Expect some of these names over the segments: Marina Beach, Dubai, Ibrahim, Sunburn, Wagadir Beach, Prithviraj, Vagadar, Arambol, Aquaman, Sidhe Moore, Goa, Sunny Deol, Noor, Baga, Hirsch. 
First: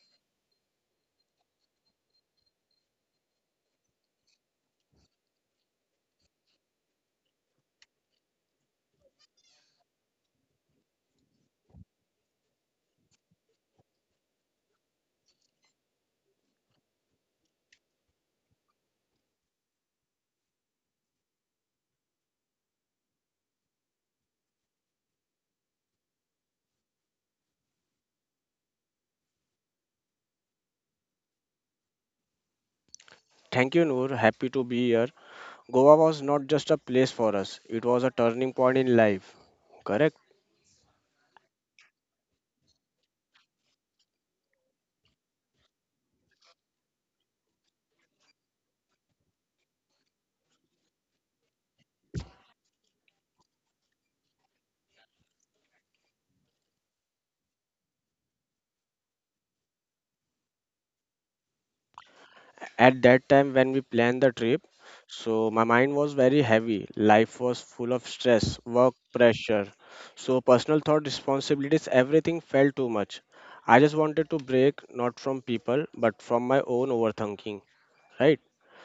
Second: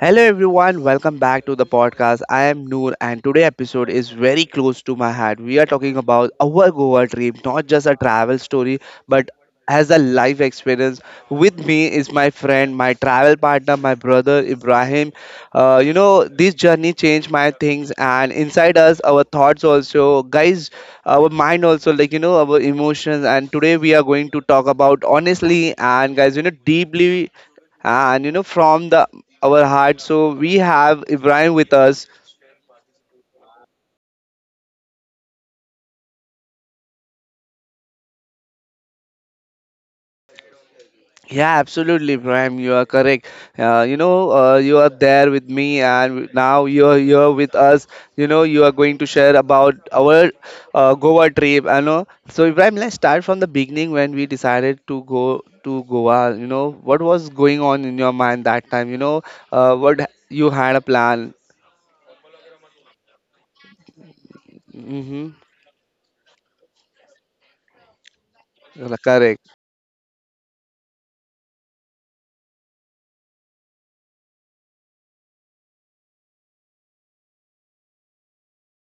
Hello everyone, welcome back to the podcast. I am Noor and today episode is very close to my heart. We are talking about our Goa trip, not just a travel story, but as a life experience. With me is my friend, my travel partner, my brother Ibrahim. This journey changed my things and inside us our thoughts also, guys, our mind also, like our emotions and today we are going to talk about honestly and guys, deeply and from the our heart. So we have Ibrahim with us. Thank you, Noor. Happy to be here. Goa was not just a place for us, it was a turning point in life. Correct? Yeah, absolutely, Ibrahim, you are correct. You are there with me and now you are here with us. You know you are going to share about our Goa trip, I know. So Ibrahim, let's start from the beginning. When we decided to go to Goa, you know, what was going on in your mind that time? What you had a plan? At that time, when we planned the trip, Mm-hmm. so my mind was very heavy. Life was full of stress, work Correct. pressure. So, personal thought, responsibilities, everything felt too much. I just wanted to break, not from people, but from my own overthinking. Right?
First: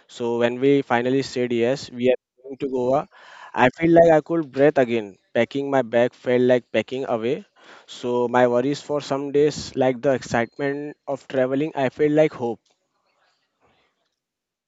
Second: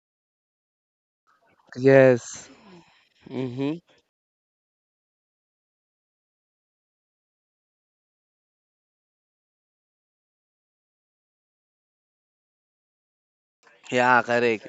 So when we finally said yes, we are Yes. going to Goa, I Mm-hmm. feel like I could breathe again. Packing my bag felt like packing away. So my worries for some days, like the excitement of traveling, I feel like hope. Yeah, correct.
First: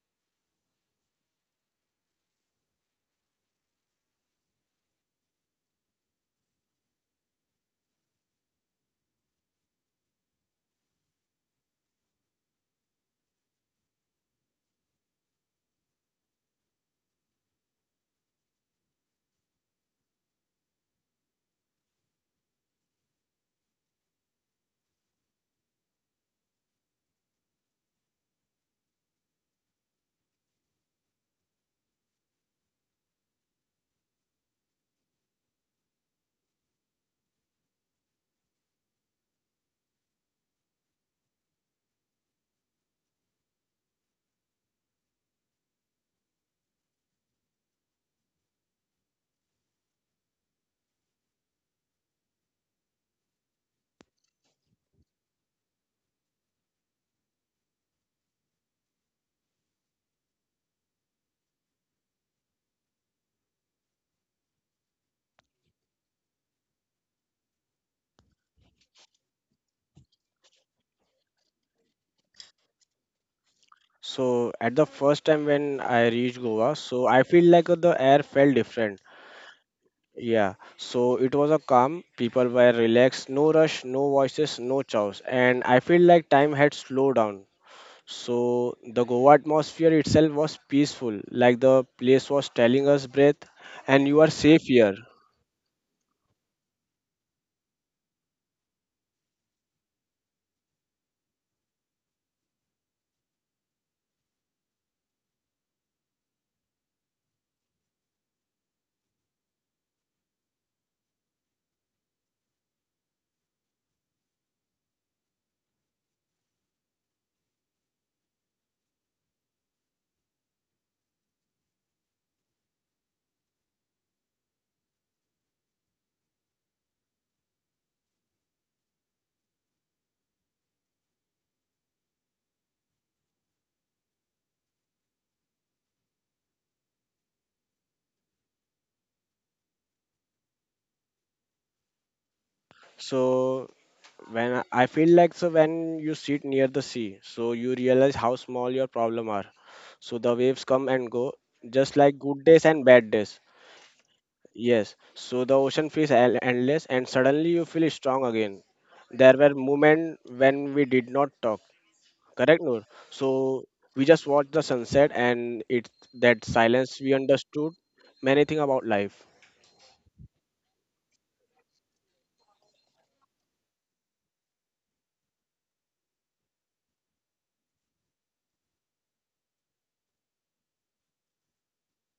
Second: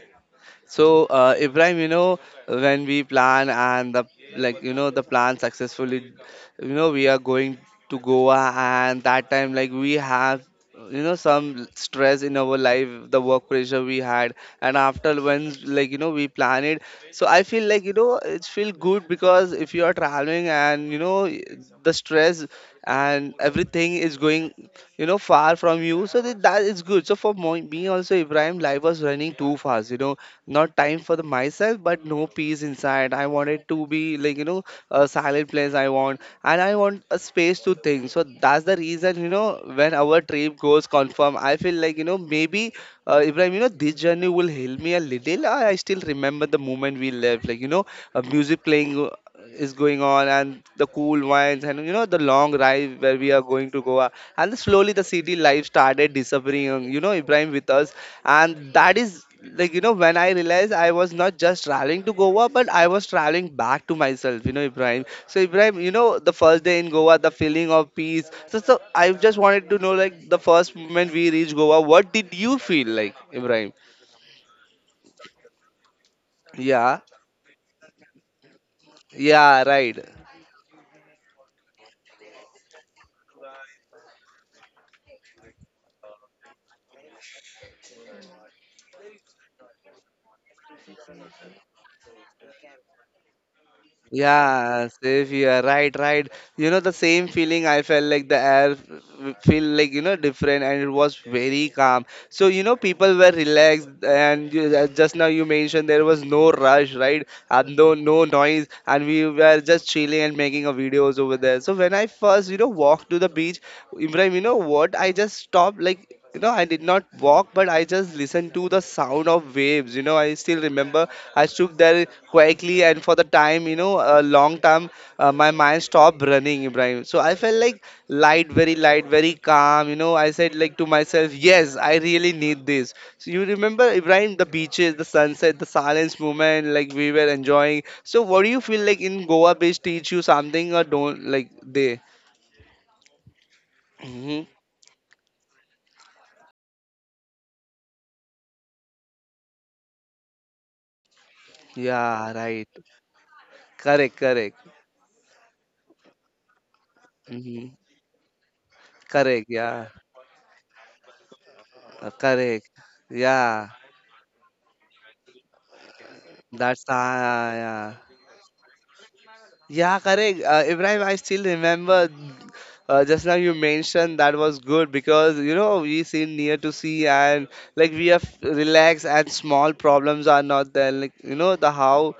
So, Ibrahim, you know, when we plan and the, like, you know, the plan successfully, you know, we are going to Goa, and that time, like, we have, you know, some stress in our life, the work pressure we had, and after when, like, you know, we plan it. So I feel like, you know, it feel good because if you are traveling and you know the stress and everything is going, you know, far from you, so that is good. So for me also Ibrahim, life was running too fast, you know, not time for the myself but no peace inside. I wanted to be like, you know, a silent place I want, and I want a space to think. So that's the reason, you know, when our trip goes confirm, I feel like, you know, maybe Ibrahim, you know, this journey will help me a little. I still remember the moment we left, like, you know, a music playing is going on and the cool wines and you know the long drive where we are going to Goa, and slowly the city life started disappearing. You know, Ibrahim with us, and that is, like, you know, when I realized I was not just traveling to Goa but I was traveling back to myself, you know, Ibrahim. So Ibrahim, you know, the first day in Goa, the feeling of peace, so I just wanted to know, like, the first moment we reached Goa, what did you feel like, Ibrahim? So at the first time when I reached Goa, Yeah. so I feel like the air felt different. Yeah, right. Yeah, so it was a calm, people were relaxed, no rush, no voices, no chows, and I feel like time had slowed down. So the Goa atmosphere itself was peaceful, like the place was telling us, breath, and you are safe Yeah, here. safe. You right, right. You know, the same feeling I felt like the feel like, you know, different and it was very calm. So, you know, people were relaxed and you, just now you mentioned there was no rush, right? And no noise. And we were just chilling and making a videos over there. So when I first, you know, walked to the beach, Ibrahim, you know what? I just stopped, like, you know, I did not walk, but I just listened to the sound of waves. You know, I still remember I stood there quietly, and for the time, you know, a long time, my mind stopped running, Ibrahim. So I felt like light, very calm. You know, I said, like, to myself, yes, I really need this. So you remember, Ibrahim, the beaches, the sunset, the silence moment, like we were enjoying. So what do you feel like in Goa beach teach you something or don't like they? So Hmm. when I feel like so when you sit near the sea, so you realize how small your problem are. So the waves come and go, just like Yeah, good days right. and bad days. Correct, correct. Yes. So the ocean feels endless, and suddenly you Mhm. feel strong again. There Correct, were yeah. moments when we did not talk. Correct, Correct. Noor? So Yeah, we just watched the sunset and it's that that's silence we ah, understood yeah. many things about life. Yeah, correct. Ibrahim, I still remember just now you mentioned that was good because you know we sit near to sea and like we are relaxed and small problems are not there. Like, you know, the how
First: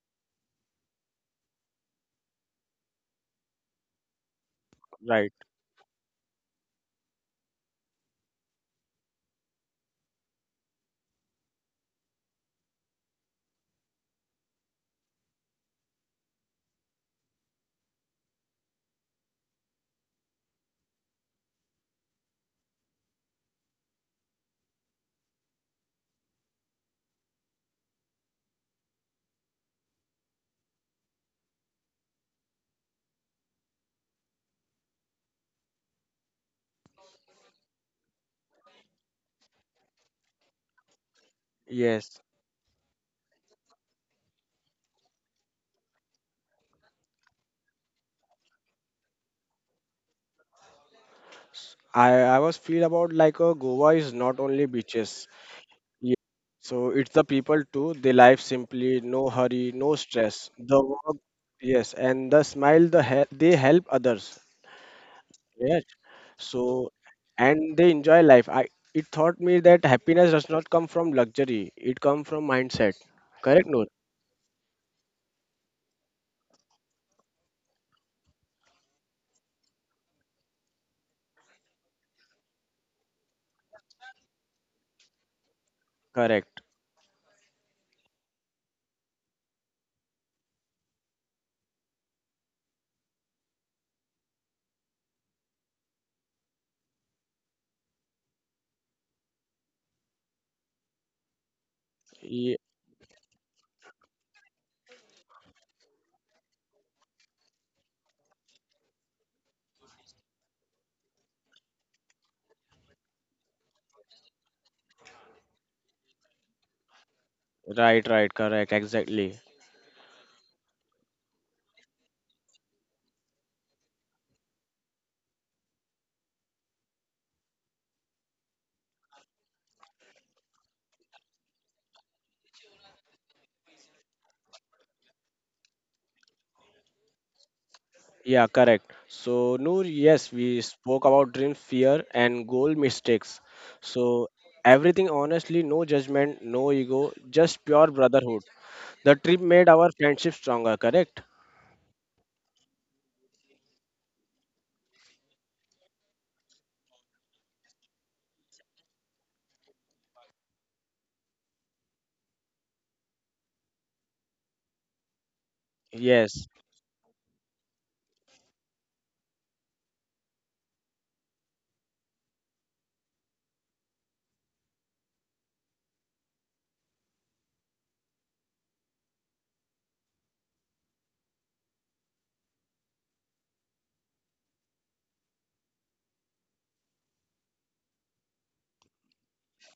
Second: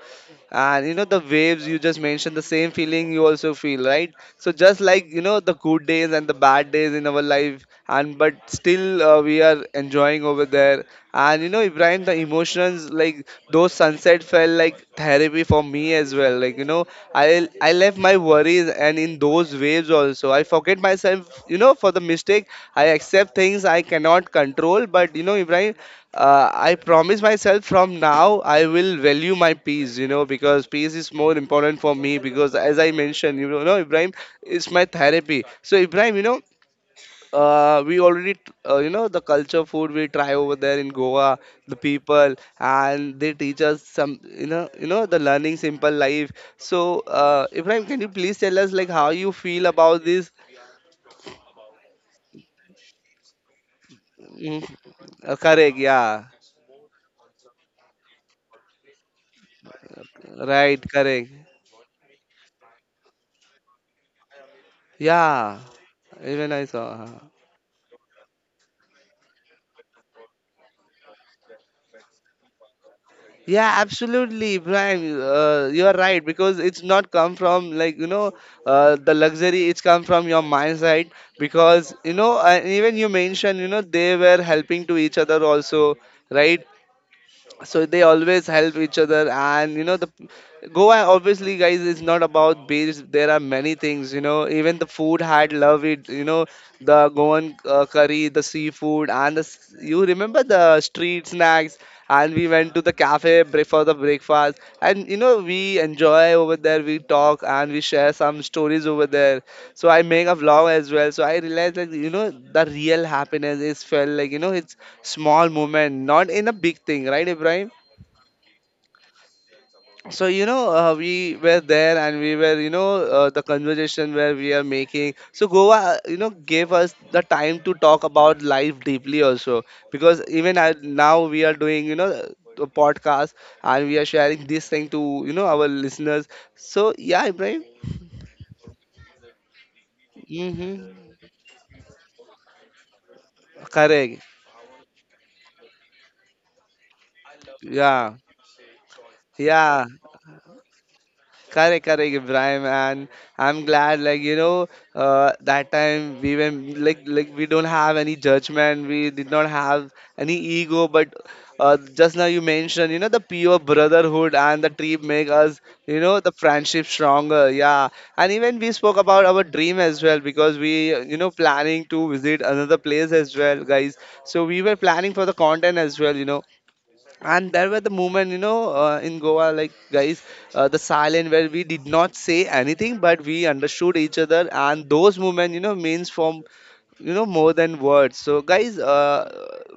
and you know the waves you just mentioned the same feeling you also feel right. So just like, you Right. know, the good days and the bad days in our life, and but still we are enjoying over there. And you know Ibrahim, the emotions, like those sunset felt like therapy for me as well, like, you know, I left my worries and in those waves also I forget myself, you know, for the mistake. I accept things I cannot control, but you know Ibrahim, I promise myself from now I will value my peace, you know, because peace is more important for me. Because as I mentioned, you know, no, Ibrahim, it's my therapy. So Ibrahim, you know, uh, we already, you know, the culture food we try over there in Goa, the Yes. people, and they teach us some, the learning simple life. So Ibrahim, can you please tell us like how you feel about this? I was feel about like Goa is not Mm, only beaches. Correct, Yeah. yeah. So it's the people too. They life simply, no hurry, no stress. Right, The work, correct, yes, and the smile, they help others. yeah. Yes. Even I saw. So Uh-huh. and they enjoy life. I it taught me that happiness does not come from luxury. It comes from mindset. Correct, Yeah, Noor? absolutely, Prime. You're right because it's not come from, like, you know, the luxury. It's come from your mindset because you know even you mentioned you know they were helping to each other also, Correct. right? So they always help each other, and you know the Goa obviously guys is not about beach, there are many things you know. Even the food had love it, you know, the Goan curry, the seafood, and the you remember the street snacks. And we Ye- went to the cafe break for the breakfast, and you know we enjoy over there. We talk and we share some stories over there. So I make a vlog as well, so I realized that, you know, the real happiness is felt like, you know, it's small movement, not in a big thing, right, Ibrahim? Right, right, correct, exactly. So, you know, we were there and we were, you know, the conversation where we are making. So Goa, you know, gave us the time to talk about life deeply also. Because even I, now we are doing, you know, a podcast, and we are sharing this thing to, you know, our listeners. So, yeah, Ibrahim. Yeah, correct. So, Noor, yes, we spoke Mm-hmm. about dream, fear, and goal mistakes. Correct. So, everything honestly, no judgment, no ego, just pure Yeah. brotherhood. The trip made Yeah. our friendship stronger, correct? Correct, correct, Ibrahim, and I'm glad, like, you know, that time we were like we don't have any judgment, we did not have any ego, but just now you mentioned, you know, the pure brotherhood and the trip make us, you know, the Yes, friendship stronger. Yeah, and even we spoke about our dream as well because we, you know, planning to visit another place as well, guys. So we were planning for the content as well, you know, and there were the moment you know in Goa, like guys, the silent where we did not say anything but we understood each other, and those moments, you know, means for, you know, more than words. So guys,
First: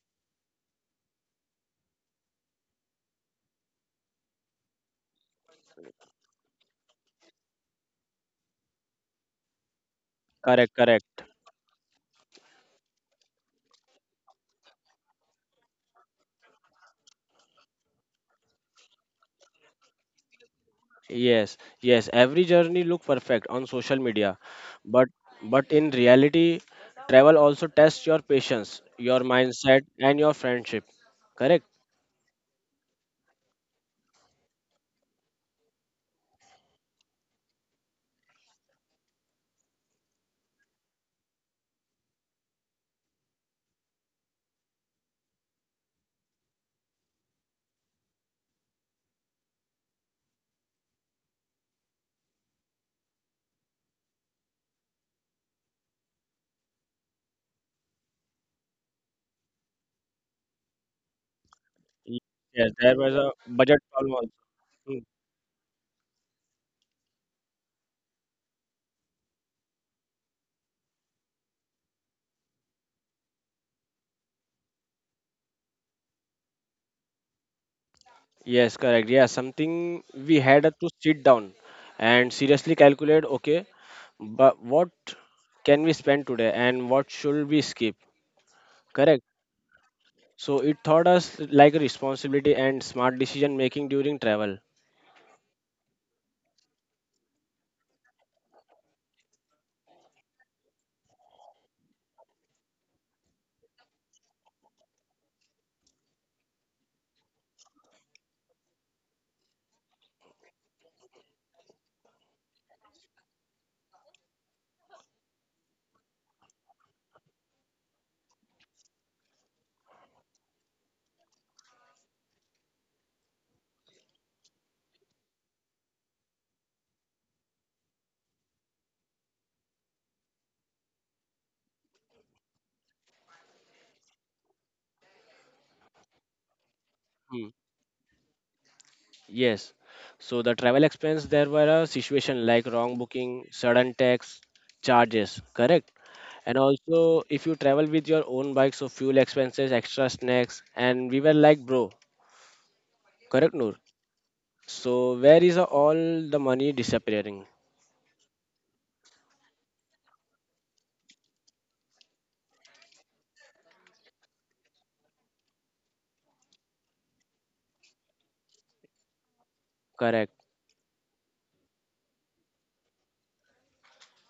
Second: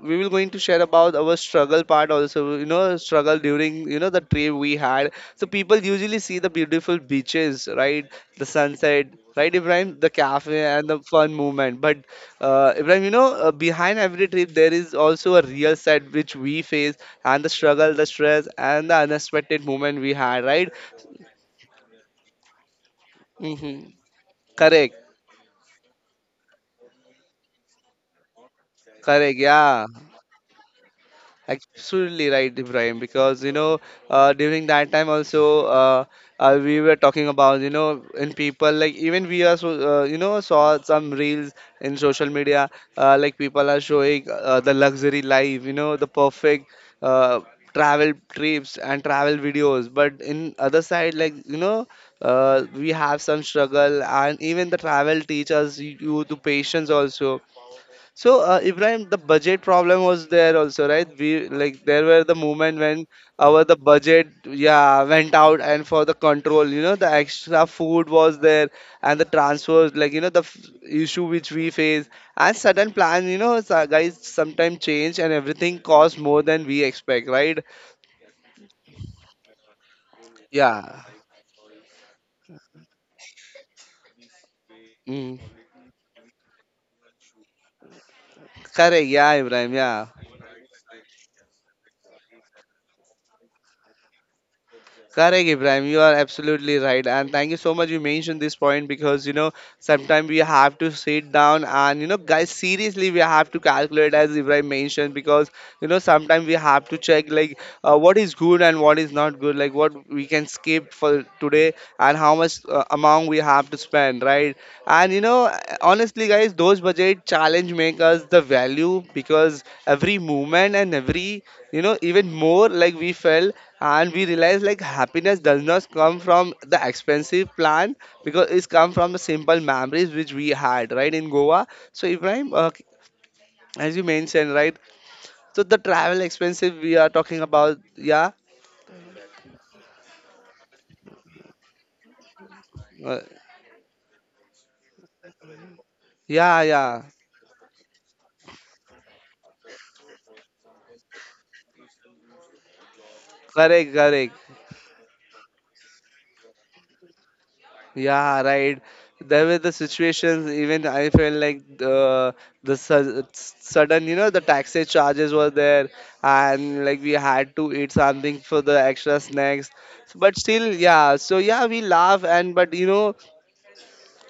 we will going to share about our struggle part also, you know, struggle during, you know, the trip we had. So people usually see the beautiful beaches, right, the sunset, right, Ibrahim, the cafe correct, and the correct. fun movement, but Ibrahim, you know, behind every trip there is also a real side which we face, and the struggle, the stress, and the unexpected moment we had, right? Yes, yes, every journey look perfect on Hmm. social media, Correct. but in reality, travel also tests your patience, your Correct, mindset, yeah. and your friendship. Correct? Absolutely right, Ibrahim. Because you know, during that time also, we were talking about you know, in people, like even we are so you know saw some reels in social media, like people are showing the luxury life, you know, the perfect uh, travel trips and travel videos. But in other side, like, you know, we have some struggle, and even the travel teaches you the patience also. So, Ibrahim, the budget problem was there also, right? We like there were the Yes, moment there when was a our the budget problem budget, also. Hmm. yeah, went out, and for the control, you know, the extra food was there, and the transfers, like, you know, the issue which we face, and sudden plan, you know, so guys, sometimes change, and everything costs more than we expect, right? Yes, correct. Yeah, something we had to Yeah. sit down and seriously calculate, okay, but what Mm. can we spend today and what should we skip? Correct. Correct. Yeah, Ibrahim. Yeah. So it taught us like a responsibility and smart decision making during travel. Correct, Ibrahim. You are absolutely right. And thank you so much. You mentioned this point because you know sometimes we have to sit down and you know, guys, seriously, we have to calculate as Ibrahim mentioned because you know sometimes we have to check like what is good and what is not good, like what we can skip for today and how much amount we have to spend, right? And you know, Honestly, guys, those budget challenge make us the value because every movement and every you know even more like we felt and we realize like happiness does not come from the expensive plan because it's come from the simple memories which we had right in goa. So Ibrahim, as you mentioned right, so the travel expensive we are talking Hmm. about, yeah. Yes. So the travel expense, there were a situation like wrong uh, booking, sudden tax charges, correct? And yeah, yeah. also, if you travel with your own bike, so fuel expenses, extra snacks, and we were like, bro, correct, Noor. Correct, correct. So where is all the money disappearing? Yeah, right. There were the situations. Even I felt like the sudden, you know, the taxi charges were there, and like we had to eat something for the extra snacks. Correct, But still, yeah. So yeah, we laugh and but you know,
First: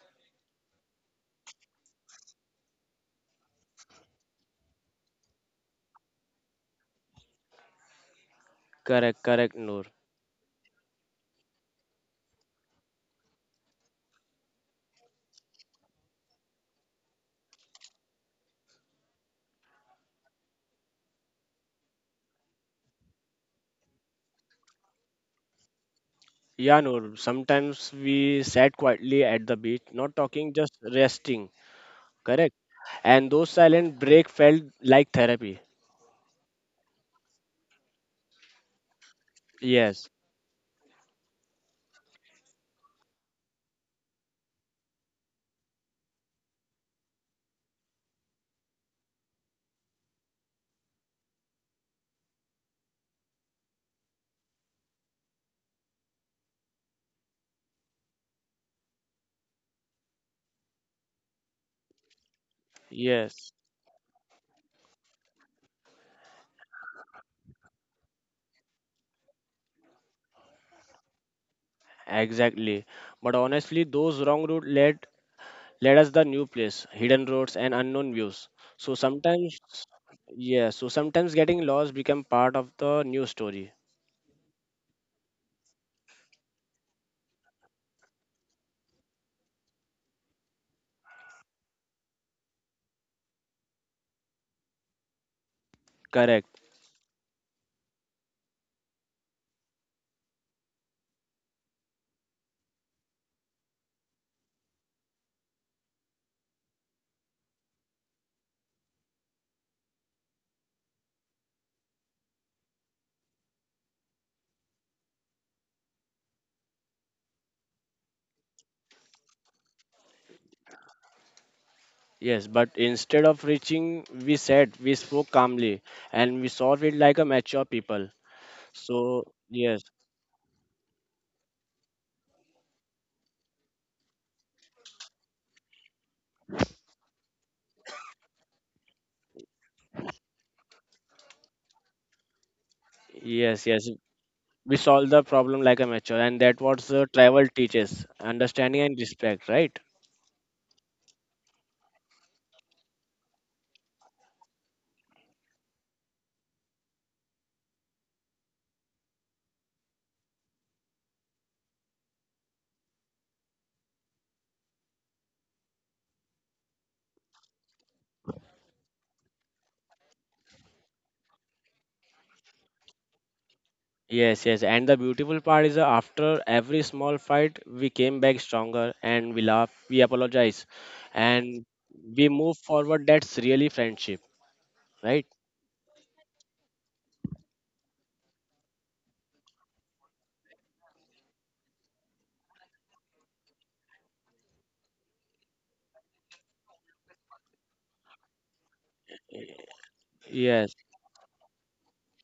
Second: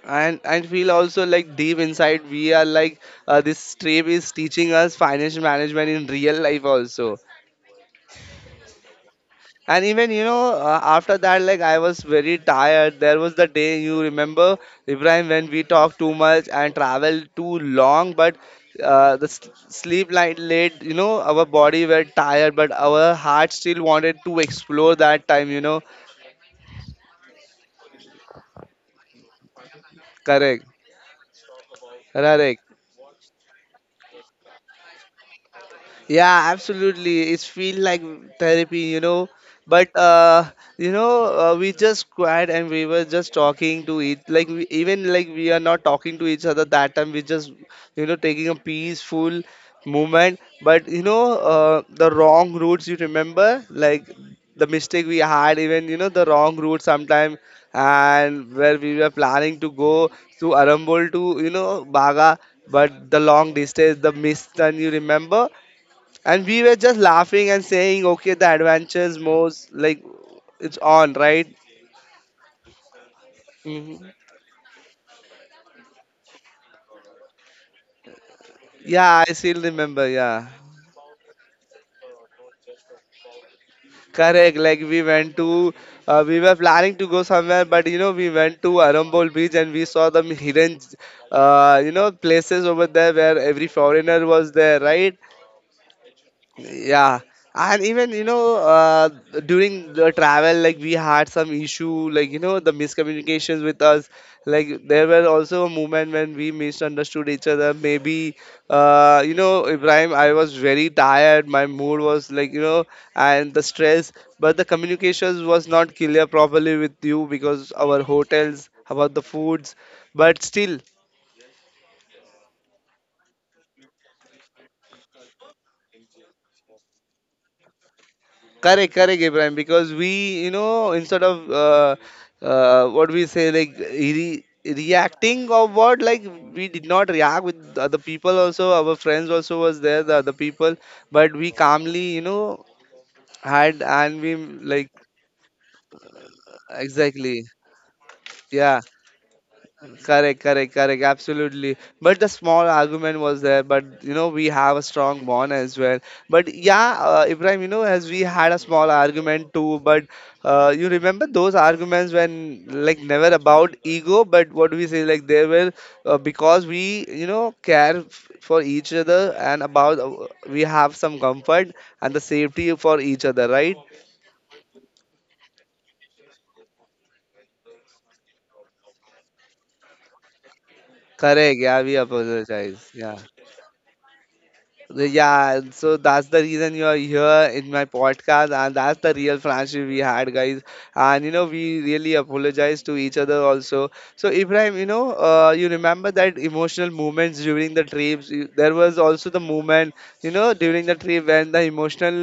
and feel also like deep inside we are like this trip is teaching us financial management in real life also. correct, correct, And Noor. even you know, after that, like I was very tired. There was the day you remember, Ibrahim, when we talked too much and traveled too long, but the s sleep light late. You know, our body were tired, but our heart still wanted to explore that time. You know, Yeah, Noor. Sometimes we sat quietly at the beach, not talking, correct, just resting. Correct. correct. And those silent break felt like therapy. Yeah, absolutely. It's feel like therapy, you know. But Yes, you know, we just cried and we were just talking to each. Like we, even like we are not talking to each other that time. We just you know taking a peaceful moment. But you know, the wrong routes. You remember like the mistake we had. Even you know the wrong route sometime, and where we were planning to go to Arambol to you know Baga, but the yes, long distance, the miss turn. You remember? And we were just laughing and saying, okay, the adventures most like it's on, right? exactly. But honestly, Hmm. those wrong route led us the new place, hidden roads and unknown views. So Yeah, I sometimes. still remember. Yeah, Yes, so sometimes getting lost become part of the new story. correct. Like we went to, we were planning to go somewhere, but you know, we went to Arambol Beach and we saw the hidden, you know, places over there where every foreigner was there, right? Correct. Yeah, and even you know during the travel, like we had some issue, like you know the miscommunications with us. Like there were also a moment when we misunderstood each other. Maybe you know Ibrahim, I was very tired. My mood was like you know, and the stress. But the communications was not clear properly with you because our hotels about the foods. But still. Yes, but instead of reaching, we said we spoke calmly and we solved it like a mature people. Correct, correct, So Abraham. yes, Because we, you know, instead of what we say, like reacting or what, like we did not react with the other people. Also, our friends also was there, the other people, but we calmly, you know, yes, had yes, and we we like solved the problem like a mature, and that was the exactly, travel teaches understanding yeah. and respect, right? Correct, correct, correct. Absolutely. But the small argument was there. But you know, we have a strong bond as well. But yeah, Ibrahim, you know, as we had a small argument too. But you remember those arguments when like never about ego, but what do we say? Like they were because we you know care for each other and about we have some comfort and the safety for each other, right? Yes, yes. And the beautiful part is after every small fight, we came back stronger and we laugh, we apologize, Correct. and Yeah, we we move apologize. forward. Yeah. That's really friendship, right? Yeah, so that's the reason you are here in my podcast, and that's the real friendship we had, guys. And you know, we really apologize to each other also. So, Ibrahim, you know, you remember that emotional moments during the trips. There was also the moment, you know, Yes, during the trip when the emotional,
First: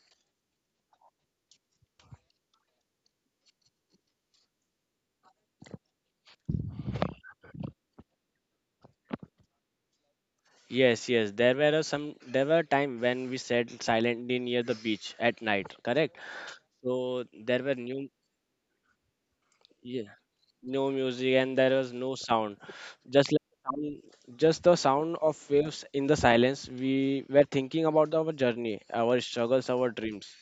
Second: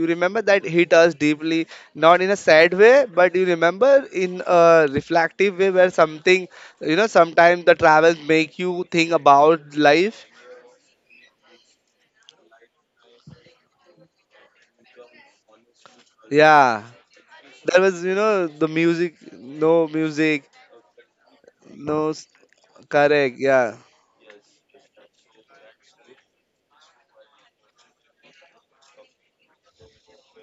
you remember that hit us deeply, not in a sad way, but you remember in a reflective way where something, you know, sometimes the travels make you think about life. yes, yes. There were some, there were time when we sat silently near the beach at night, correct? Yeah. So there were That was, new, you know, the music, no yeah, music, no music and there was no. no s- sound. Just correct, like yeah. Just the sound of waves in the silence. We were thinking about our journey, our struggles, our dreams,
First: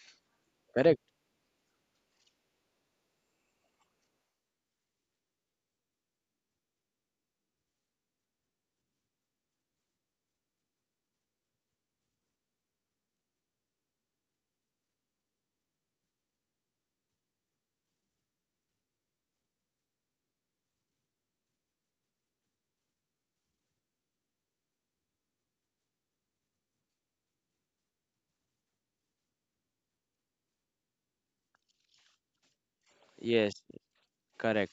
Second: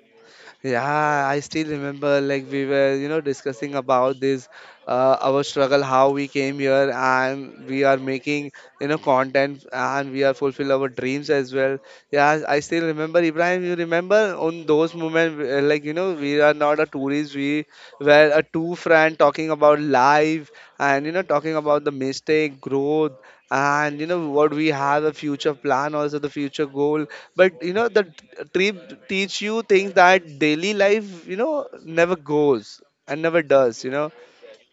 correct? Yeah, I still remember, like, we were, you know, discussing about this, our struggle, how we came here, and we are making, you know, content, and we are fulfill our dreams as well. Yeah, I still remember, Ibrahim, you remember on those moments, like, you know, we are not a tourist, we were a two friend talking about life, and, you know, talking about the mistake, growth, and you know what we have a future plan also the future goal, but you know the trip teach you things that daily life you know never goes and never Yes, does you know. correct.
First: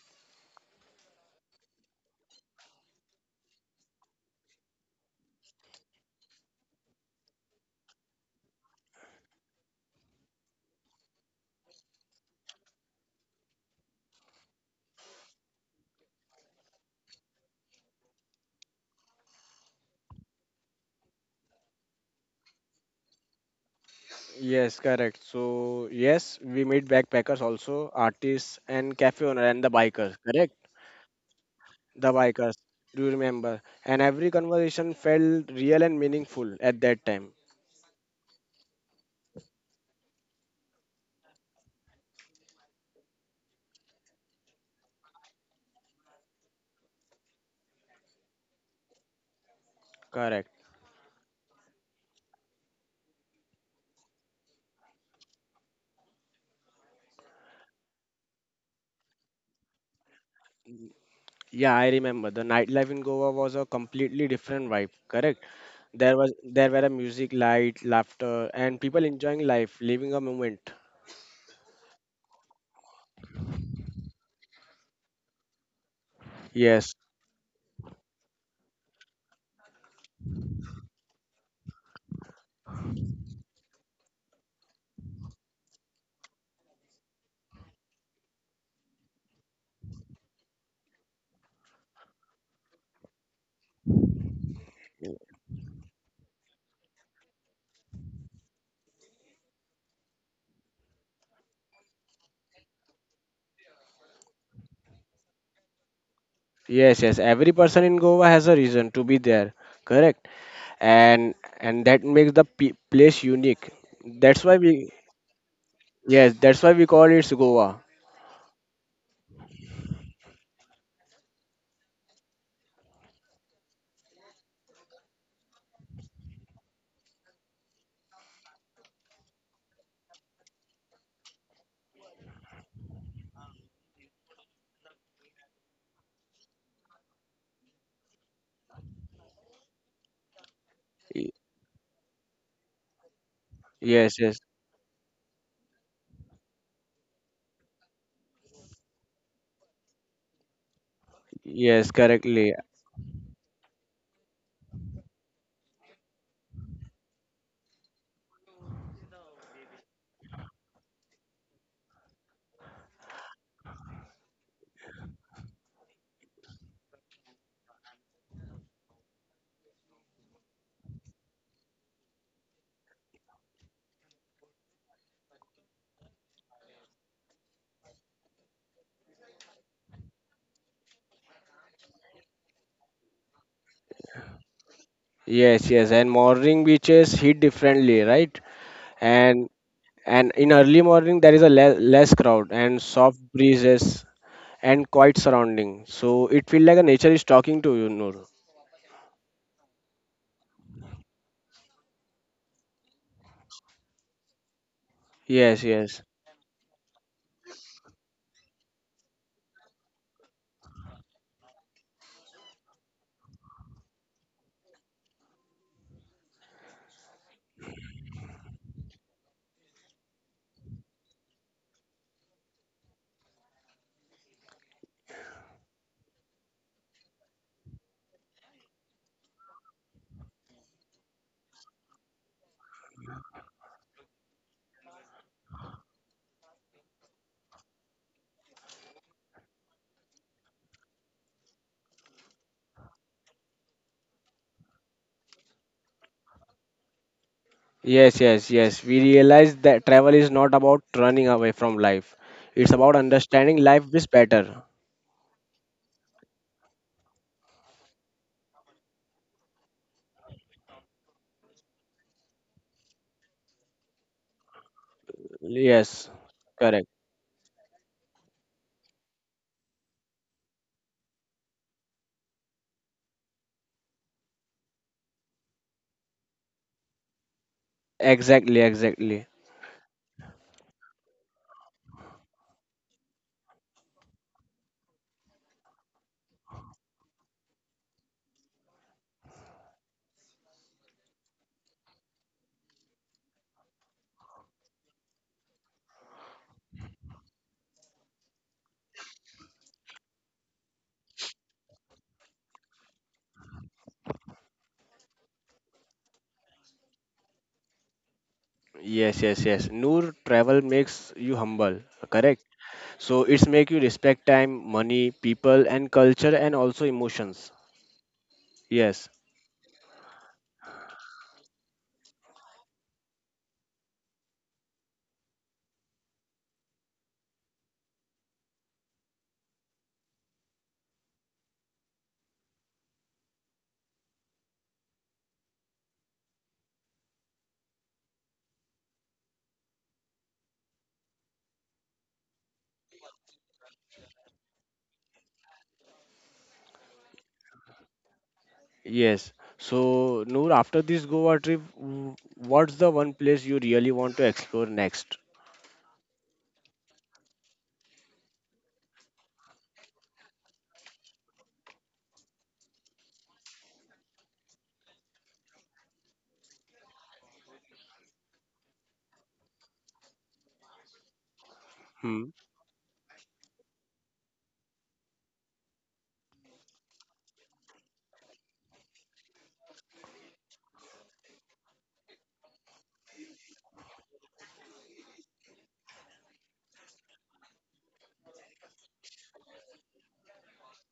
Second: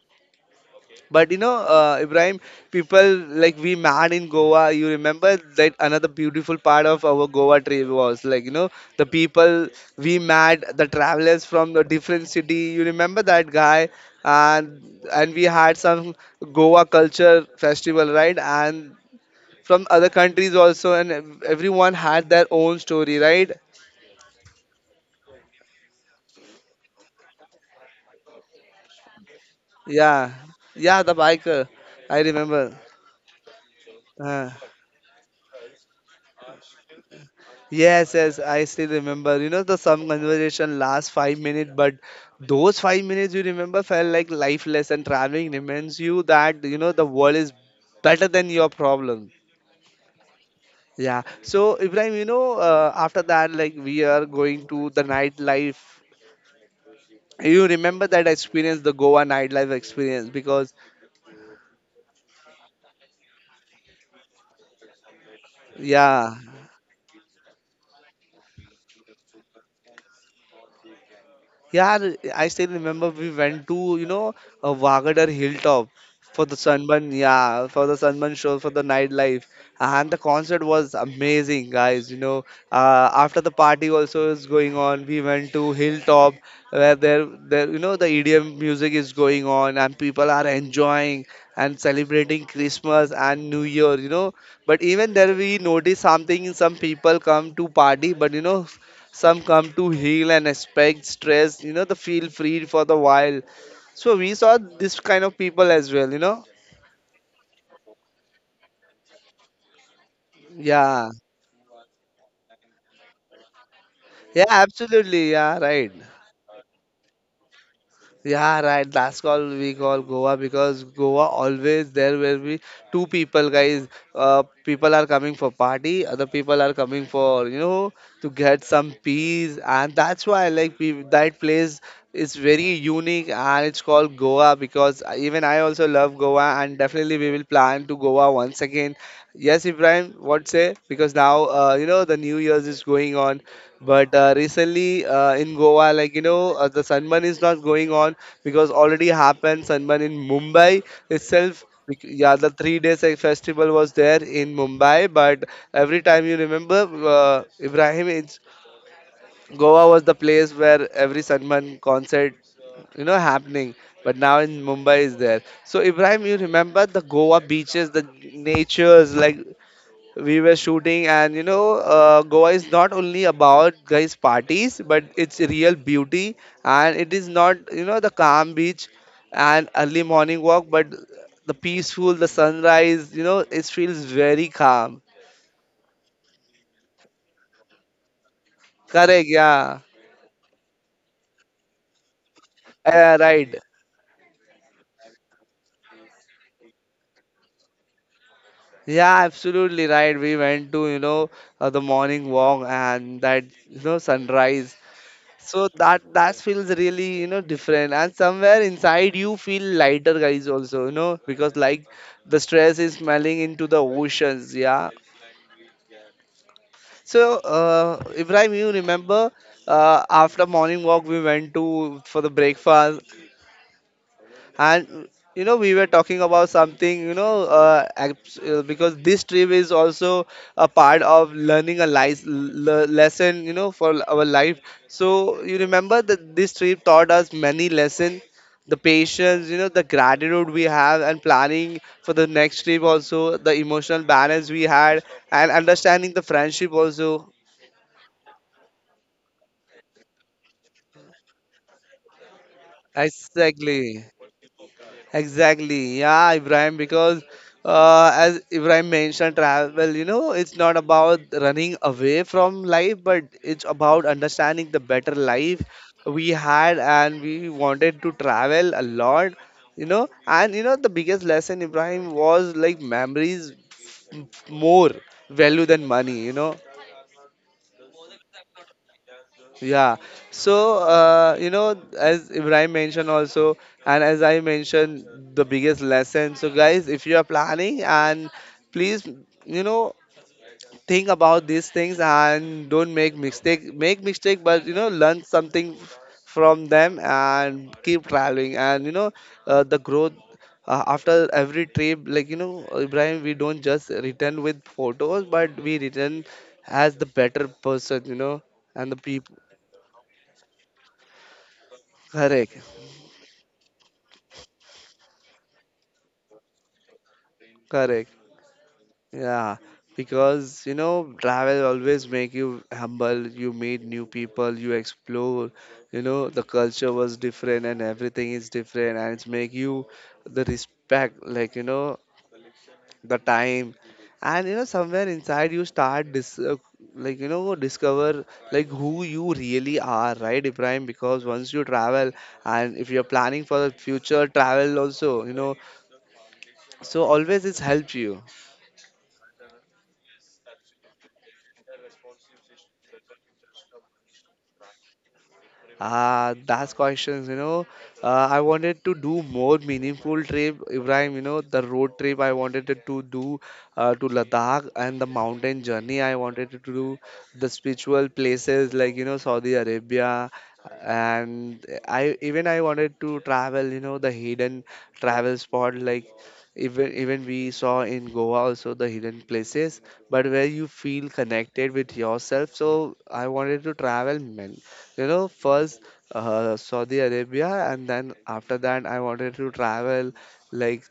But you know Ibrahim, people like we mad in Goa, you remember that another beautiful part of our Goa trip was like you know the people we mad, the travelers from the different city, you remember that guy? And we had some Goa culture festival, right? And from other countries also, and everyone had their own story, right? Yes, correct. So yes, we meet backpackers also, artists and cafe owner and the bikers, Yeah, correct? yeah, the biker, The I bikers, remember. do you remember? And every Uh, conversation felt real and meaningful at that time. yes, yes, I still remember. You know, the some conversation lasts 5 minutes, but those 5 minutes you remember felt like lifeless, and traveling reminds you that you know the world is better than your problem. Correct. Yeah. So Ibrahim, you know, after that, like we are going to the nightlife. You remember that experience, the Goa nightlife experience, because Yeah, I remember. The nightlife in Goa was a completely different vibe, correct? There yeah, was there were a music, light, laughter, and people enjoying life, living a moment. yeah, I still remember we went to, you know, a Vagadar Hilltop for the Yes. Sunburn, yeah, for the Sunburn show, for the nightlife. And the concert was amazing, guys. You know, after the party also is going on, we went to Hilltop where you know, the EDM music is going on and people are enjoying and celebrating Christmas and New Year, you know. But even there, we notice something, some people come to party, but, you know, some come to heal and expect stress, you know, the feel free for the while. So we saw this kind of people as well, you know. Yes, yes. Every person in Goa has a reason to be there. Correct. Yeah, and and that makes place unique. That's yeah, why we absolutely, yeah, right. yes, that's why we call it Goa. Yeah, right. That's called we call Goa because Goa always there will be two people, guys. People are coming for party, other people are coming for you know to get some peace, and that's why like we, that place is very unique and it's called Goa because even I also love Goa and definitely we will plan to Goa once again. Yes, Ibrahim, what say? Because Y- now you know the New Year's is going on, but Yes, yes, recently in Goa, like you know, the sunburn is not going on because already happened sunburn in Mumbai itself. yes, Yeah, the correctly. 3 days like, festival was there in Mumbai, but every time you remember, Ibrahim, it's, Goa was the place where every sunburn concert, you know, happening. But now in Mumbai is there. So Ibrahim, you remember the Goa beaches, the natures, like we were shooting and you know Goa is not only about guys parties but it's real beauty, and it is not you know the calm beach and early morning walk, but the peaceful the sunrise you know it feels very calm. Yes, yes, and morning beaches hit differently, right? Correct, And yeah. In early morning there is less crowd and Yeah, soft right. breezes and quiet surrounding. So it feels like a nature is talking to you, Noor. Yeah, absolutely right. We went to, you know, the morning walk and that you know sunrise. So Yes, that yes. that feels really you know different, and somewhere inside you feel lighter, guys. Also, you know, because like the stress is smelling into the oceans. Yeah. So Ibrahim, you remember after morning walk we went to for the breakfast. And you know, we were talking about something, you know, because this trip is also a part of learning a life lesson, you know, for our life. So you remember that this trip taught us many lessons, the patience, you know, the gratitude we have, and planning for the next trip also, the emotional balance we had, and understanding the friendship also. Yes, yes, yes. We realize that travel is not about running away from life. It's about understanding life Exactly. is better. Exactly, yeah, Ibrahim, because as Ibrahim mentioned, travel, you know, it's not about running away from life, but it's about understanding the better life Yes, we had correct. and we wanted to travel a lot, you know. And, you know, the biggest lesson, Ibrahim, was like memories more value than money, you know. Exactly, exactly. Yeah. So, you know, as Ibrahim mentioned also, and as I mentioned, the biggest lesson. So, guys, if you are planning and please, you know, think about these things and don't make mistake. Make mistake, but you know, learn something from them and keep traveling. And you know, the growth after every trip, like you know, Ibrahim, we don't just return with photos, but we return as the better person, you know, and the Yes, people. yes, yes. Noor travel makes you humble, correct? Correct. So it's make you respect time, money, people and culture and also emotions. Correct. Yes, Yeah. Because, you know, travel always make you humble, you meet new people, you explore, you know, the culture was different and everything is different and it's make you the respect, like, you know, the time. And, you know, somewhere inside you start dis like, you know, discover like who you really are, right, Ibrahim? Because once you travel and if you're planning for the future travel also, you know, so always it's helped you. yes. So Noor, after this Goa trip, what's the one place you really want to explore next? Ah, that's questions, you know. I wanted to do more meaningful trip, Ibrahim, you know, the road trip I wanted it to do to Ladakh and the mountain journey I wanted to do the spiritual places like, you know, Saudi Arabia and I Hmm. even I wanted to travel, you know, the hidden travel spot like even we saw in Goa also the hidden places, but where you feel connected with yourself. So I wanted to travel man. You know, first Saudi Arabia, and then after that, I wanted to travel like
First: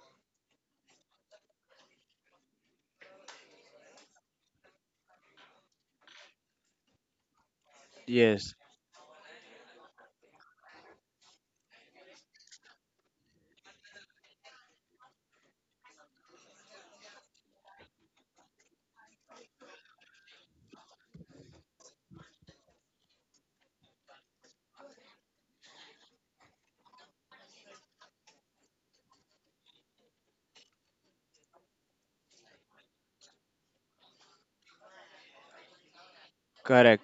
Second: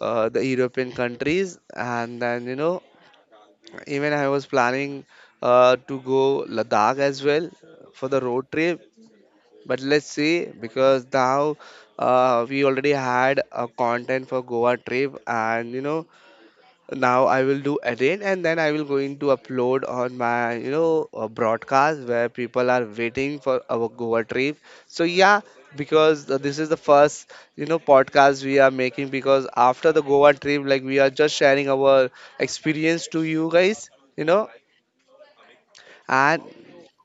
the European countries, and then you know, even I was planning to go Ladakh as well for the Yes, road trip. But let's see, because now we already had a content for Goa trip, and you know, now I will do again and then I will going to upload on my you know broadcast where people are waiting for our Goa trip, so yeah, because this is the first you know podcast we are making because after the Goa trip like we are just sharing our experience to you guys, you know. And correct.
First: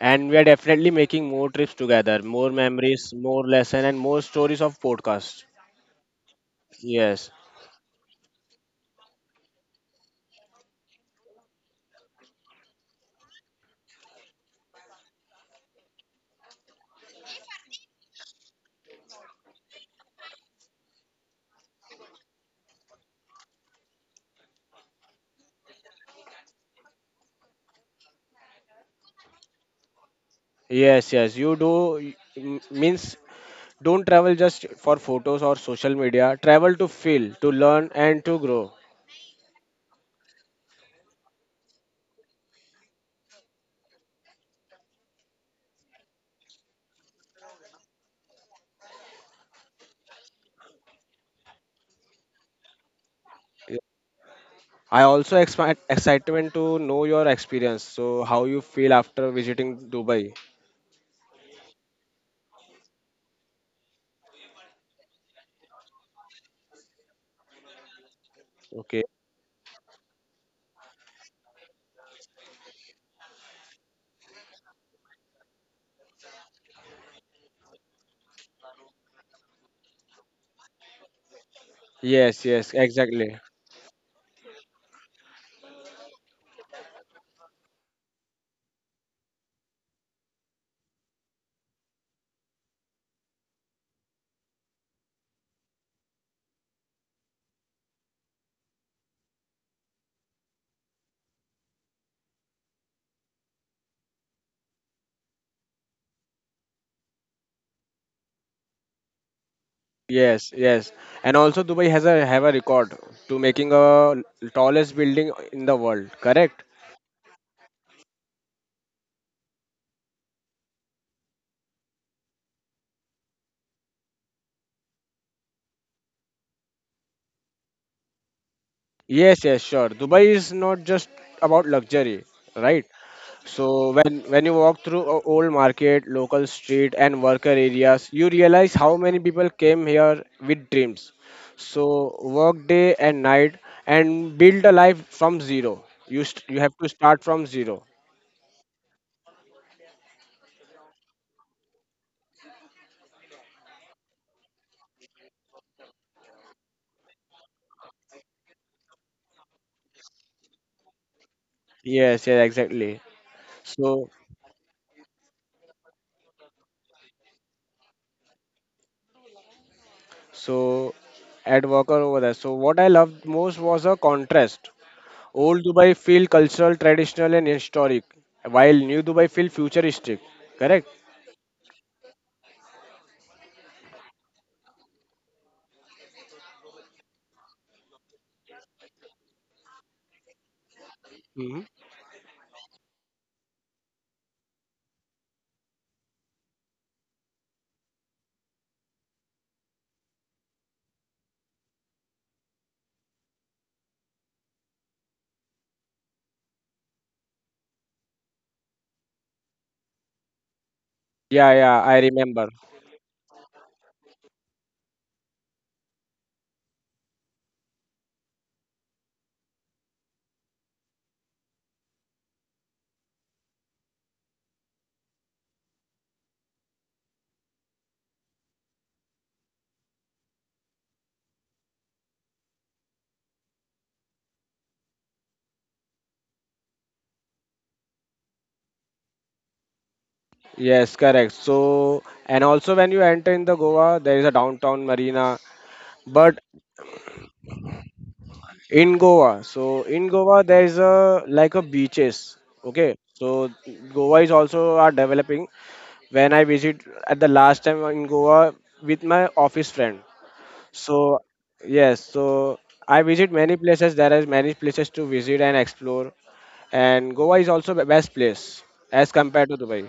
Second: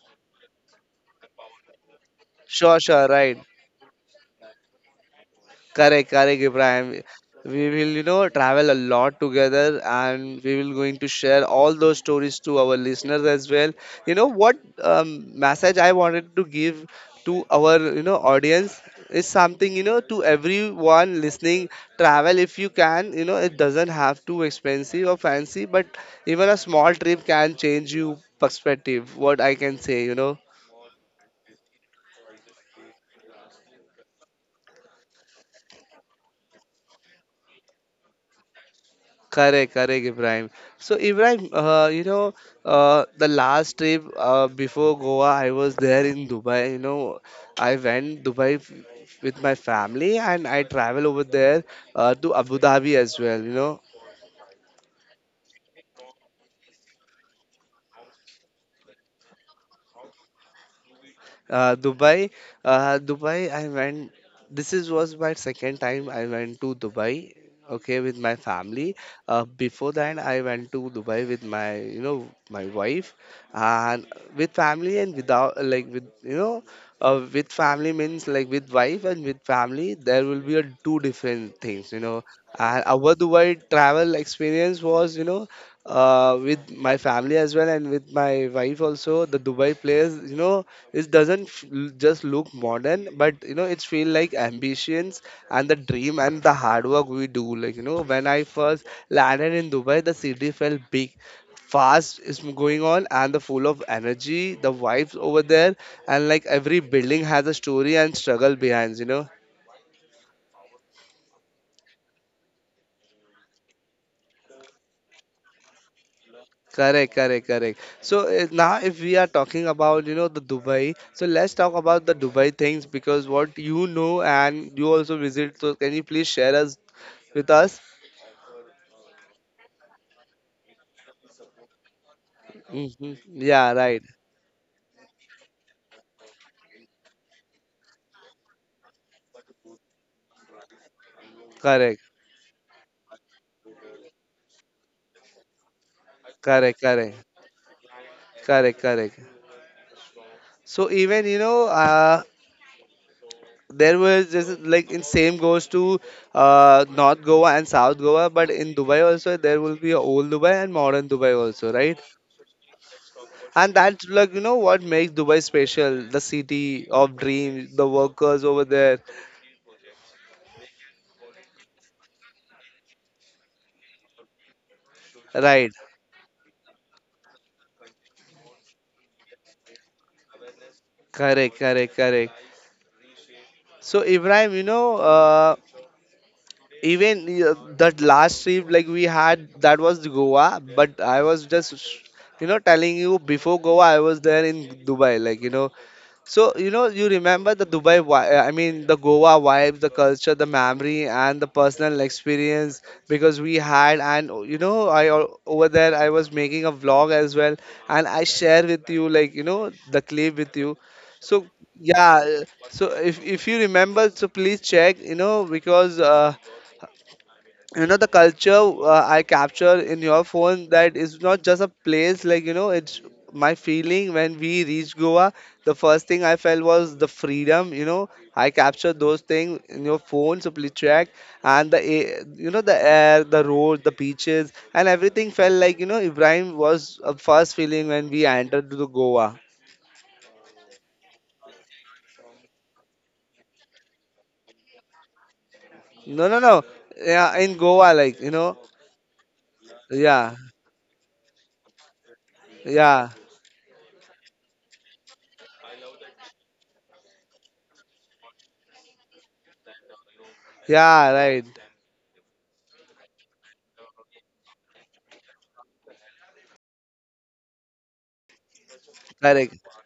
And we are definitely making more trips together, more sure memories, right. more lesson and more stories of podcast. Correct, correct, Ibrahim. Yes. We will, you know, travel a lot together and we will going to share all those stories to our listeners as well. You know, what message I wanted to give to our, you know, audience is something, you know, to everyone listening, travel if you can, you know, it doesn't have to expensive or fancy, but even a small trip can change you perspective, what I can say, you know. Yes, yes, you do. Means don't travel just for photos or social media. Travel to feel, to learn, and to grow. Correct, correct, Ibrahim. So, Ibrahim, you know, the last trip before Goa, I was there in Dubai. You know, I went with my family and I travel over there to Abu Dhabi as well. You know, Yeah. I also expect excitement to know your experience. So how you feel after visiting Dubai? Dubai. Dubai, I went. This is was my second time I went to Dubai. Okay, with my family. Okay. Before that, I went to Dubai with my, you know, my wife, and with family and without, like, with you know, with family means like with wife and with family, there will be a two different things, you know. Yes, yes, And our exactly. Dubai travel experience was, you know, with my family as well and with my wife also. The Dubai place, you know, it doesn't just look modern but you know it's feel like ambitions and the dream and the hard work we do, like you know, when I first landed in Dubai the city felt big, fast is going on and the full of energy, the vibes over there, and like every building has a story and struggle behind, you know. Yes, yes. And also Dubai has a have a record to making a tallest building in the world. Correct? Correct, correct, correct. So now if we are talking about you know the Dubai, so let's talk about the Dubai things because what you know and you also visit, so can you please share us with us Yes, yes, sure. Dubai is not just about luxury, right? Hmm. Yeah, So right. when you walk through a old market, local street and worker areas, you realize how many people came here with dreams. So Correct. work day and night and build a life from zero. You you have Correct. to start Correct. from zero. Correct. Correct. So even you know, there was just like in same goes to North Goa and South Goa, but in Dubai also there will be a old Dubai and modern Dubai also, right? Yes, yes, exactly. And that's So like you know what makes Dubai special, the city of dreams, the workers over there, so at worker over there. So what I loved most was a contrast. Old right? Dubai feel cultural, traditional and historic, while new Dubai feel futuristic. Correct? Correct, correct, correct. So Ibrahim, you know, even that last trip like we had that was Goa, but I was Hmm. just you know telling you before Goa I was there in Dubai, like you know. So you know you remember the dubai vi- I mean the goa vibes, the culture, the memory and the personal experience because we had, and you know over there I was making a vlog as well and I share with you, like you know, the clip with you. So Yeah, yeah, I yeah. Remember. So if you remember, so please check, you know, because you know the culture I capture in your phone, that is not just a place, like you know, it's my feeling. When we reached Goa, the first thing I felt was the freedom, you know. I captured those things in your phone, so please check. And you know the air, the road, the beaches and everything felt like, you know, Ibrahim, was a first feeling when we entered to the Goa. Yes, correct. So, and also when you enter in the Goa, there is a downtown marina. No, But no, no. Yeah, in Goa, like you know. in Goa, so in Yeah. Goa there is a like a beaches. Okay, Yeah. so Goa is also are developing. When I visit at the last time in Goa with my office friend, Yeah, so right. yes, so I visit many places. There is many places to visit and explore, and Goa is also the best place as compared to Correct. Dubai.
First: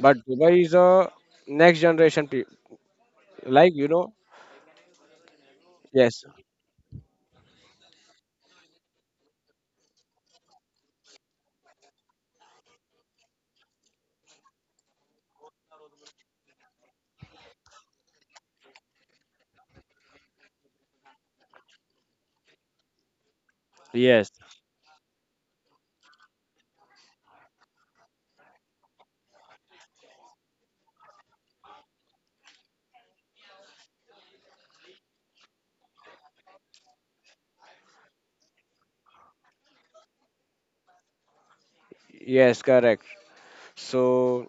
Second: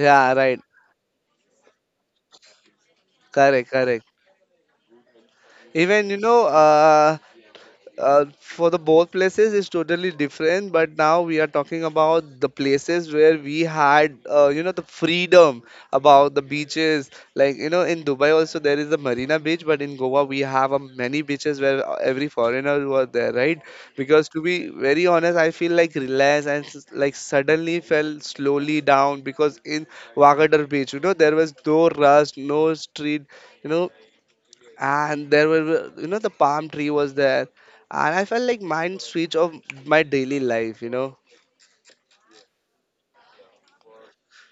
But Dubai right. is a next generation Correct, like you correct. know. Even you Yes, know, for the both places is totally different. But now we are talking about the places where we had, you know, the freedom about the beaches. Like you know, in Dubai also there is the Marina Beach, but in Goa we have many beaches where every foreigner who are there, right? Because yes, to be very honest, I feel like relaxed and like suddenly fell slowly down because in Wagadir Beach, you know, there was no rush, no street, you know. And there were, you know, the palm tree was there and I felt like mind switch of my daily life, you know. yes, correct. So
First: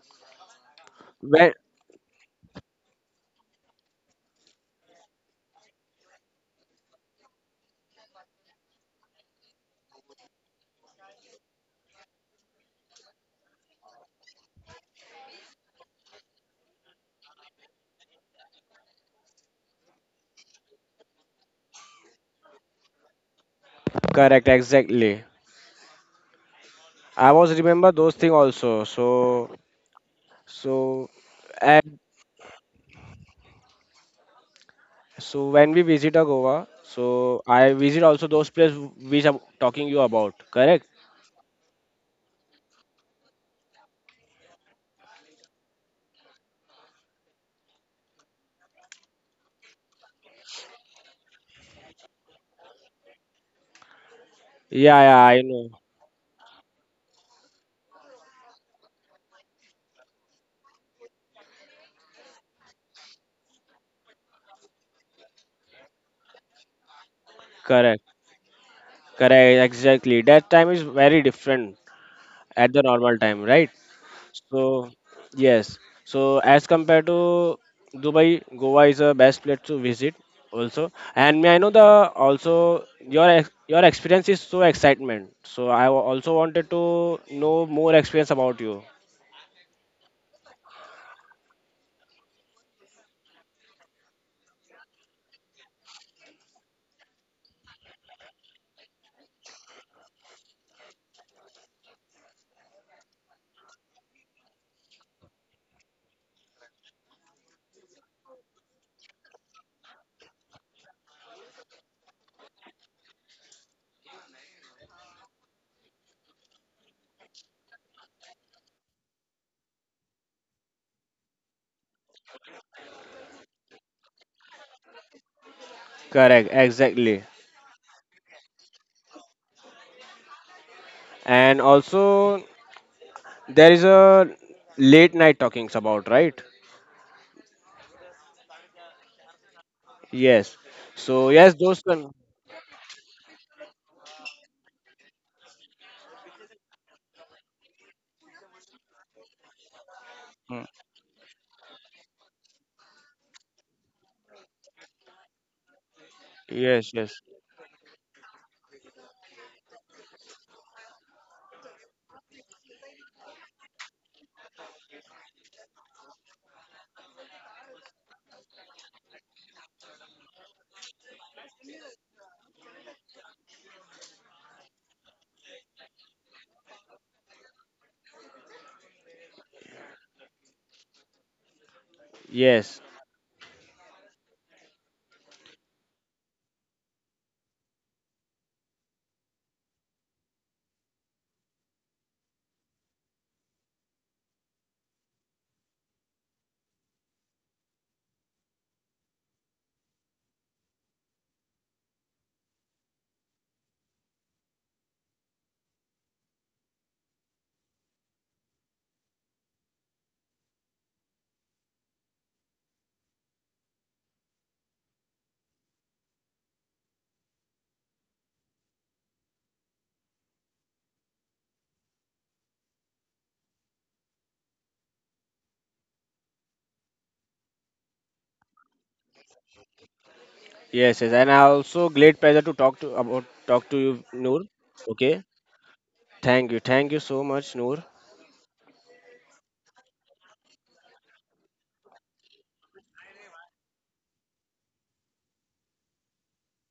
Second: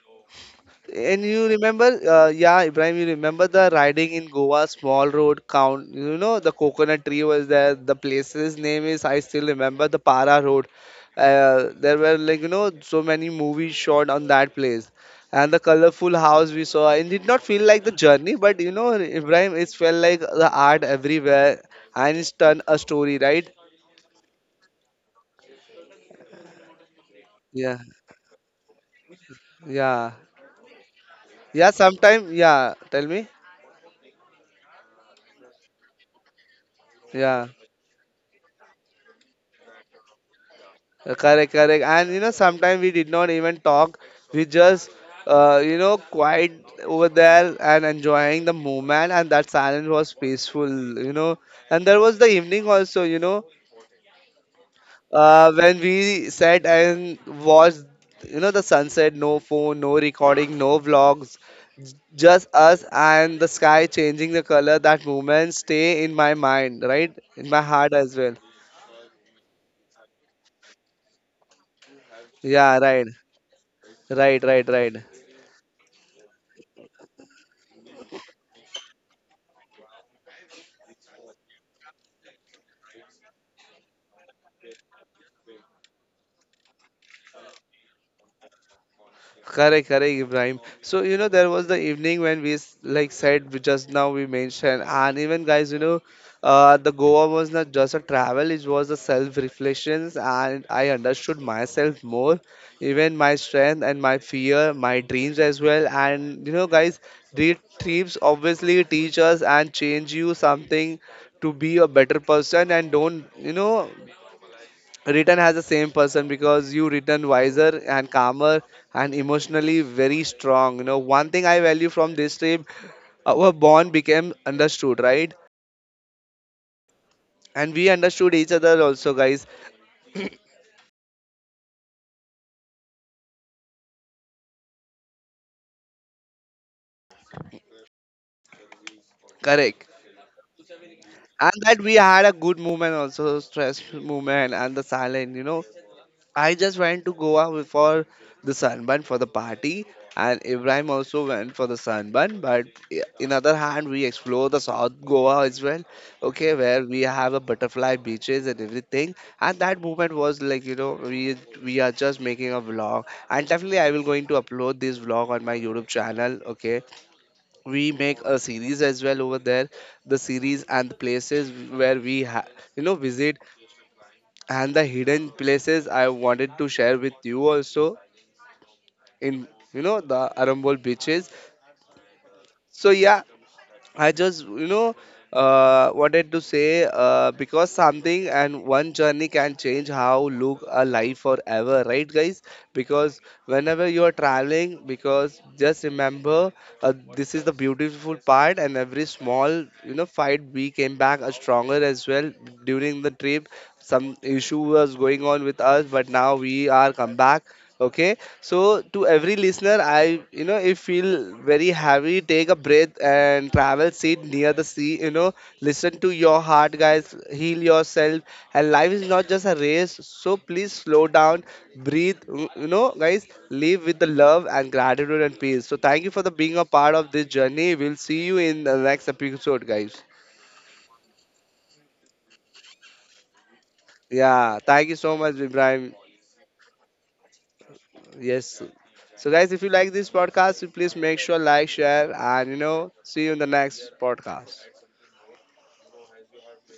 And you when remember, yeah Ibrahim, you remember the riding in Goa, small road count, you know, the coconut tree was there. The place's name is I still remember the Para Road. There were like, you know, so many movies shot on that place, and the colorful house we saw, it did not feel like the journey, but you know, Ibrahim, it felt like the art everywhere, and it's turned a story, right? correct, exactly. I was Yeah. remember those thing also. So Yeah. so Yeah, and sometime yeah, tell me. so when we visit a Goa, so Yeah. I visit also those place which I'm talking you about. Correct? Correct, correct. And you know, sometimes we did not even talk. We just you know, quiet over there and enjoying the moment, and that silence was peaceful, you know. And there was the evening also, you know, Yeah, yeah, I know. when we sat and watched, you know, the sunset, no phone, no recording, no vlogs, just us and the sky changing the color. That moment stay in my mind, right? In my heart Correct, as well. correct, exactly. That time is very different at Yeah, the right, normal time, right? right, right, So right. yes, so as compared to Dubai, Goa is a best place to visit also. And may I know the also your your experience is so excitement. So I also wanted to know more experience about you. Correct, correct, Ibrahim. So you know there was the evening when like said we just now we mentioned, and even guys, you know, the Goa was not just a travel; it was a self-reflections, and I understood myself more, even my strength and my fear, my dreams as well. And you know, guys, the trips obviously teach us and change you something to be a better person and don't you know written as the same person because you written wiser and calmer and emotionally very strong, you know. One thing I value from this trip, our bond became understood, right? Correct, exactly. And we understood each other also, guys. And also there is a late night talkings about, right? Correct. Yes. So And yes, that those. we had a good movement also, stress movement and the silent, you know. I just went to for the sunburn for the party, and Hmm. Ibrahim also went for the sunburn. But in other hand, we explore the South Goa as well. Okay, where Yes, we yes, have a butterfly beaches and everything. And that moment was like, you know, we are just making a vlog, and definitely I will going to upload this vlog on my YouTube channel. Okay, we make a series as well over there, the series and the places where you know visit, and the hidden places I wanted to share with you also in you know the Arambol beaches. yes. So yeah, I just, you know, wanted to say because something and one journey can change how look a life forever, right, guys? Because whenever you are traveling, because just remember this is the beautiful part, and every small, you know, fight we came back a stronger as well during the trip. Some issue was going on with us, but now we are come back. Okay, so to every listener, I you know if feel very heavy, take a breath and travel. Sit near the sea. You know, listen to your heart, guys. Heal yourself. And life is not just a race. So please slow down, breathe. You know, guys, live with the love and gratitude and peace. So thank you for the being a part of this journey. We'll see you in the next episode, guys. Yes, yes, and I also great pleasure to talk to about talk to you, Noor. Yeah, thank you Okay, so much, Ibrahim. Thank you so much, Noor. Yes. So guys, if you like this podcast, please make sure like, share, and you know, see you in the next podcast.